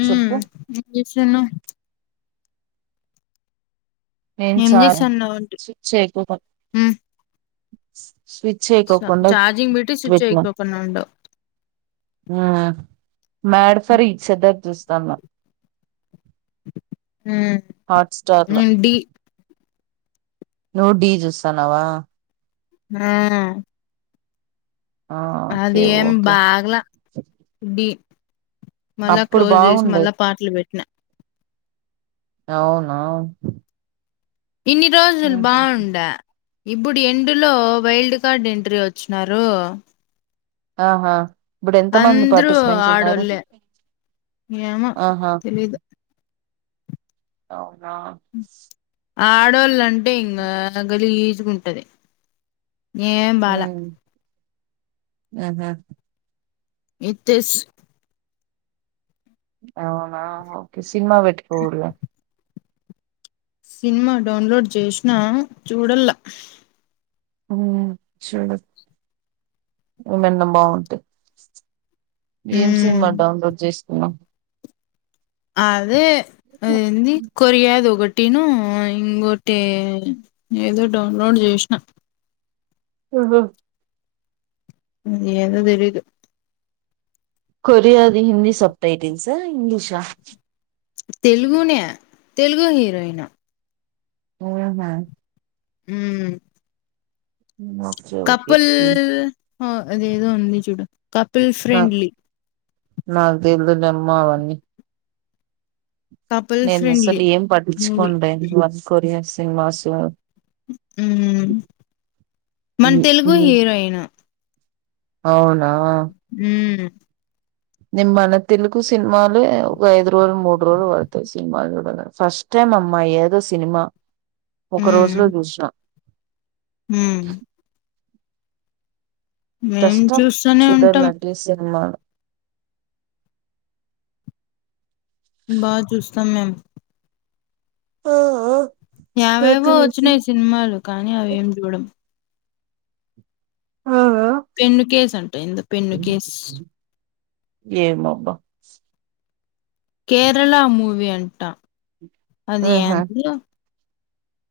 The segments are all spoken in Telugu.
ఉమ్ చెప్పు ఏం జేస్తున్నవ్ నేన్ ఏం చాయ్ చేస్తున్నావ్ అంటి స్విచ్ యేకోకుండా హ్మ్ స్విచ్ చ యేకోకుండా చార్జింగ్ పెట్టి స్విచ్ పెట్నాం ఎయ్యికోకుండా ఉండవ్ ఆ మ్యాడ్ ఫర్ ఈచ్ అదర్ జూస్తాన్నాం ఉమ్ హాట్ స్టార్ లో నేన్ ఢీ నువ్వు ఢీ జూస్తానావా ఆ ఆ ఓకే అది ఏం ఓకే బాగలే ఢీ మళ్ళా అప్పుడు క్లోజ్ జేసి బాగుండే మళ్ళా పాటలు పెట్టినా అవునా ఇన్ని రోజులు బాగుండా ఇప్పుడు ఎండ్ లో వైల్డ్ కార్డ్ ఎంట్రీ వచ్చిన్నారు ఆహా ఇప్పుడు ఎంత మంది పార్టిస్పెంట్స్ ఉన్నారు ఆడోళ్ళే ఏమో ఆహా తెలీదు అవునా ఆడోళ్ళంటే ఇంగా గలీజ్ గుంటది ఏం బాలే ఆహా ఇ త్తేస్ అవునా ఓకే సినిమా బెట్కో ఇగ సినిమా డౌన్లోడ్ జేసినా చూడల్లా చూడు ఏమన్నా బాగుంటే ఏం సినిమా ఉమ్ డౌన్లోడ్ జేసుకున్నాం అదే అదేంది చేసుకున్నావ్ కొరియాది ఒకటి టిను ఇంగోటి ఏదో డౌన్లోడ్ జేసిన ఆహా ఉమ్ ఏదో తెలీదు కొరియాది హిందీ సబ్ టైటిల్స్ ఆ ఇంగ్లీషా తెలుగునే తెలుగు హీరోయిన్ ఉమ్ హు ఉమ్ ఓకే ఓకే కపుల్ అదేదో ఉంది చూడు కపుల్ నా ఫ్రెండ్లీ నాకు దెలువదమ్మా అవన్నీ కపుల్ నేను అసలు ఫ్రెండ్లీ ఏం మూవీ పట్టించుకోన్ లే కొరియన్ సినిమాస్ ఉమ్ మన తెలుగు హీరోయిన్ అవునా ఉమ్ నేన్ మన తెలుగు సినిమాలే ఓ ఐదు రోజులు మూడు రోజులు బడ్డతయ్ సినిమాల్ జూడడానికి అమ్మమ్మ ఏదో సినిమా ఒక రోజు ఉమ్ లో జూసినా ఉమ్ మేం కష్టం చూస్తూనే ఉంటాం చూడాలంటే సినిమాలు బాగా జూస్తాం మేమ్ ఆ ఆ నాకు యావైవో తెలిసి వచ్చినాయి సినిమాలు కానీ అవేం చూడం ఆ ఆ పెన్ను కేసు అంటా ఏందో పెన్ను కేస్ ఏమో అబ్బా కేరళ మూవి అంటం అది ఏం ఆహా [inaudible]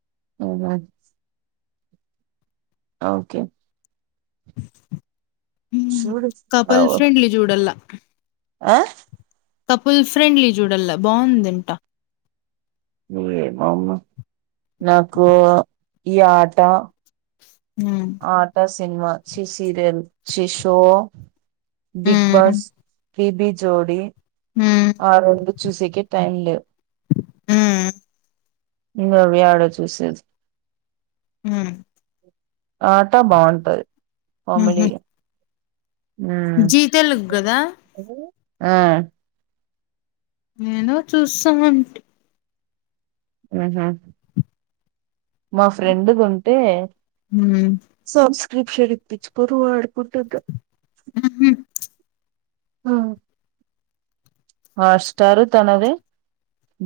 [inaudible] ఓకే హ్మ్ చూడు కపల్ అవ్- ఫ్రెండ్లీ చూడలా ఆ కపుల్ ఫ్రెండ్లీ చూడల్లా బాగుందంట ఏమోమ్మ నాకు ఈ ఆట హ్మ్ ఆటా సినిమా చీ సీరియల్ చీ షో బిగ్ హ్మ్ బాస్ బిబి జోడి హ్మ్ ఆ రెండు చూసకె టైమ్ మ్మ్ ఇంగ అవి యాడ చూసేది మ్మ్ ఆటా బాగుంటది ఊహూ కామెడి మ్మ్ జీ తెలుగు కదా మ్మ్ నేనూ చూస్తున్నాన్ ఊహ్మ్ మా ఫ్రెండుదుంటే ఉమ్ [inaudible] షేర్ ఇప్పిచుకోని వాడుకుంటున్న ఉ హ్మ్ మ్ హాట్స్టారు తనదే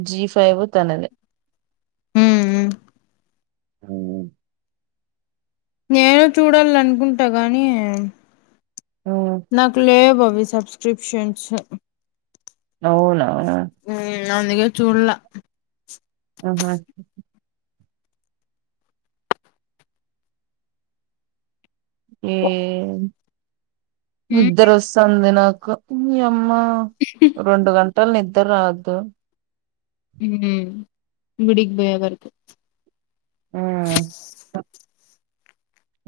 జి ఫైవ్ తనదే హ్మ్ ఉమ్మ్ నేను చూడాల అనుకుంటా కాగానీ ఉమ్ నాకు లే వి సబ్స్క్రిప్షన్స్ అవునా ఉమ్ అందికే చూడల ఆహా ఏ హ్మ్ నిద్దరొస్తాంది నాకు యమ్మ రెండు గం టల్ నిద్దరాద్దు హ్మ్ గుడికిపోయే వరకు ఉమ్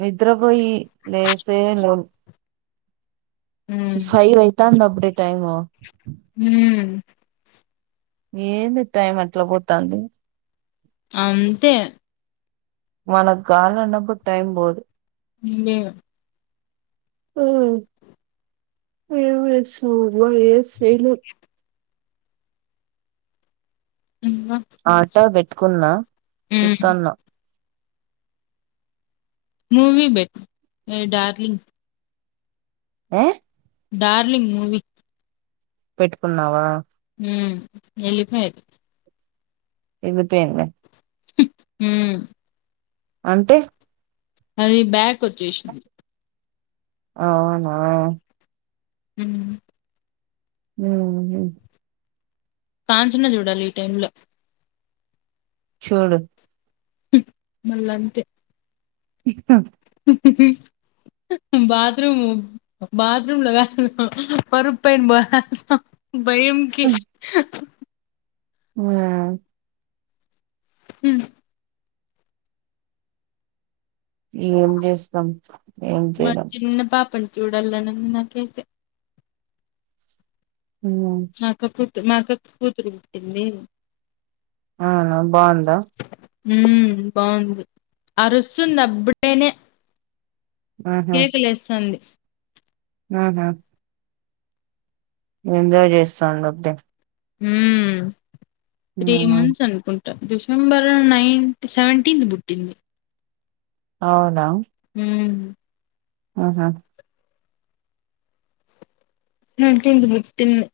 నిద్రపోయి లేసే లో హ్మ్ ఫైవ్ ఐతాంది అప్పుడే టైము హ్మ్ ఏంది టైం అట్లా పోతాంది అంతే మన కాలన్నప్పుడు టైం పోదు ఇంగేమి ఆ ఏం జేస్తం అబ్బ ఏం చెయ్యలేం ఇంగ ఆట బెట్కున్నా హ్మ్. చూస్తాన్నా మూవీ బెట్ ఏ డార్లింగ్ ఏ డార్లింగ్ మూవీ పెట్టుకున్నావా ఉమ్ ఎళ్లిపయద్ ఏళ్ళిపోయింద హు ఊ అంటె అది బ్యాక్ ఒచ్చేశింది ఔనా ఉ ఊ ఉ కాంచన చుడాలి ఈ టైమ్లో చూడు హు మళ్ళంతే ఇ హా హు హు బాత్రూము బాత్రూమ్లో గాదు పరుప్ పైన బోస్ తా భయంకి హా ఉ అ ఉ ఏం జేస్తం ఏం చేయ్లెం చూడల్లని ఉంది నాకైతే ఊ ట్ మాకక్ కూతురు పుట్టింది ఆహా బాంద ఊ బాంది అరుస్సుంది అప్పుడేనే కేకలేస్సంది ఆహా ఏంజయ్ జేస్తాంది అబ్డే ఊ త్రీ హ్మ్. మంత్స్ అన్కుంట డిశంబర్ నైన్ట్ సేవంటీన్ పుట్టింది ఔన ఊమ్ అహా టిన్కి పుట్టింది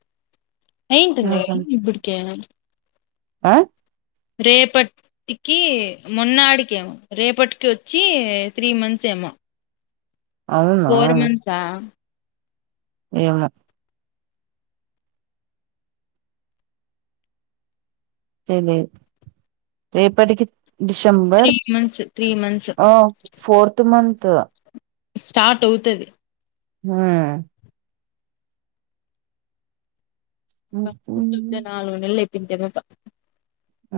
అయ్యింటుంది గదా ఇబ్బుడికే అ రేపట్ కి మొన్నాడికేమో రేపటికి ఒచ్చి త్రీ మంత్స్ ఎ మో అవునా? ఫోర్ మంన్స్ ఆ ఏమో తెలీద్ రేపట్కి three December months three months ఓ ఫోర్త్ మంత్ స్టాట్ ఔతది హ బక్ హుహు. రుత్ నలుగునెల్లైపోయింది తెర్వక ఆ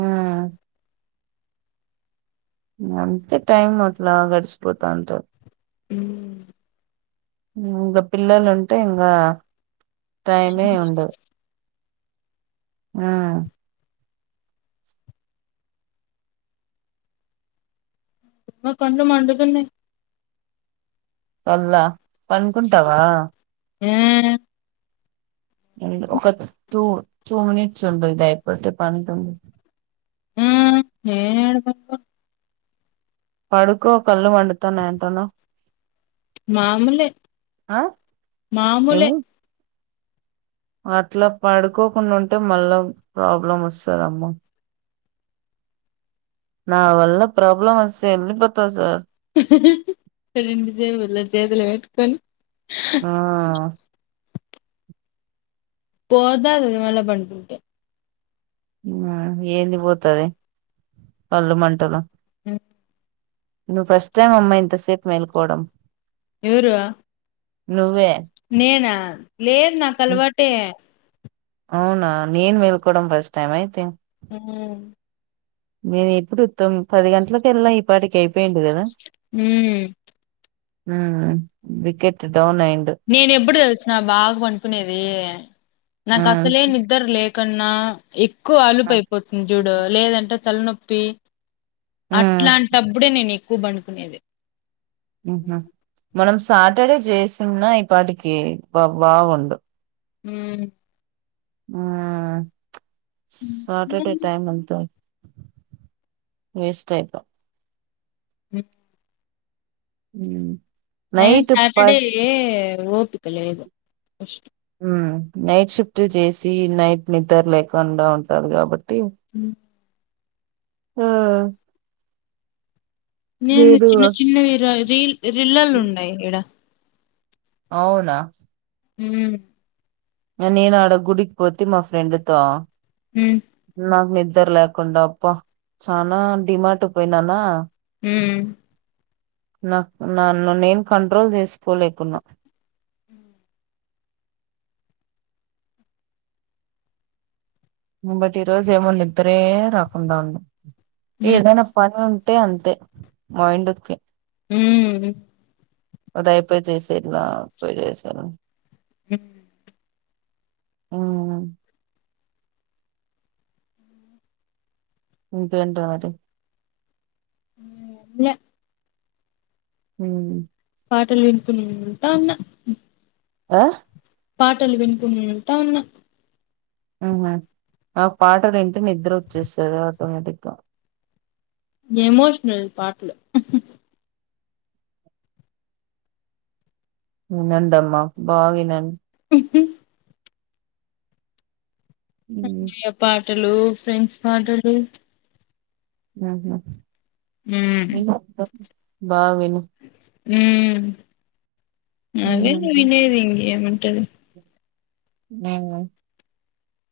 అంతె టైమ్ అట్లా గడ్చిపోతాంటా ఇంక పిల్లలు ఉంటే ఇంగా టైమే ఉండదు ఆ మ కండ్లు మండుతున్నయ్ కళ్ళ పండుకుంటవా యా అ ఒక తూ తూ మినిట్స్ ఉండ దయపోడితే పని తండది ఉమ్ నేనెండా పడుకో కళ్ళు మండుతనై అంటానవు. మాముూలే ఆ ఏమ అట్లా పడుకోకుండా ఉంటే మళ్ళా ప్రాబ్లం వస్తా దమ్మ నా వాళ్ళ ప్రాబ్లం వస్తే ఎల్లీ పోత సార్ హహ రెండు జేబులు చేతుల పెట్టుకొని ఆ పోదా అది మళ్ళ పండుకుంటే ఆ ఏంది పోతది కల్లు మంటలు అ నువ్వు ఫస్ట్ టైమ్ అమ్మాయి ఇంతసేపు మేల్కోవడం ఎవరు నువ్వే నేనా లేదు నాకు అలవాటే అవునా నేన్ మెల్కడం ఫస్ట్ టైమ్ అయితే అ నేను ఎప్పుడు తోం పది గంటలకు వెళ్న ఈ పాటికి అయి ఉమ్ హ వికెట్ డౌన్ అయింది నేను ఎప్పుడు తెలిసిన బాగా పనుకునేది నాకు ఉమ్, అసలే నిద్దరు లేక కన్నా ఎక్కువ ఆలుపు ఆ అయిపోతుంది చూడు ఉమ్ లేదంటే తలనొప్పి అట్లాంటప్పుడే నేను ఎక్కువ బండుకునేది హ మనం సాటర్డే చేసిన ఈ పాటికి బాగుండు మ్మ్ ఆ సటర్డే టైమ్ అంత వేస్ట్ ఐపో అ హ్మ్ ఏ సాటర్డే యే ఓపిక లేదు. నైట్ షిఫ్ట్ చేసి నైట్ నిద్ర లేకుండా ఉంటారు కాబట్టి ఉ ఆ నేను ఏడు చిన్న చిన్నవి రిల్ రిల్లలు ఉన్నాయి ఇడ అవునా ఉమ్ నేను ఆడ గుడికి పోతే మా ఫ్రెండ్తో ఉం నాకు నిద్ర లేకుండా అబ్బ చనా డిమాార్ట్ పోయినానా ఉం నా నన్ను నేను కంట్రోల్ చేసుకోలేకున్నా అ బట్ ఈ రోజు ఏమో నిద్దరే రాకుండా ఉంది హ్మ్ ఏదైనా పని ఉ అంతే అంతే మైండకి ఉమ్ అదాపోయి చేసేలా పోయి చేస హ ఉమ్ ఇంకేంట్రా మరి ఎం లే హ పాటలు వినుకుంటా ఉన్న ఆ పాటలు వినుకుంటాఉన్నా ఆహ ఆ పాటలు వింటే నిద్ర వచ్చేసాది ఆటోమేటిక్ గా ఎమోషనల్ పాట్లు వినండమ్మ బాగా వినండి ఇప్పటి ఉమ్, అన్న్య పాటలు ఫ్రెండ్స్ పాటలు ఆహా హ్మ్ బాగా విన్ను ఉమ్మ్ అవే ఉమ్, వినేది ఇంకేముంటది మ్మ్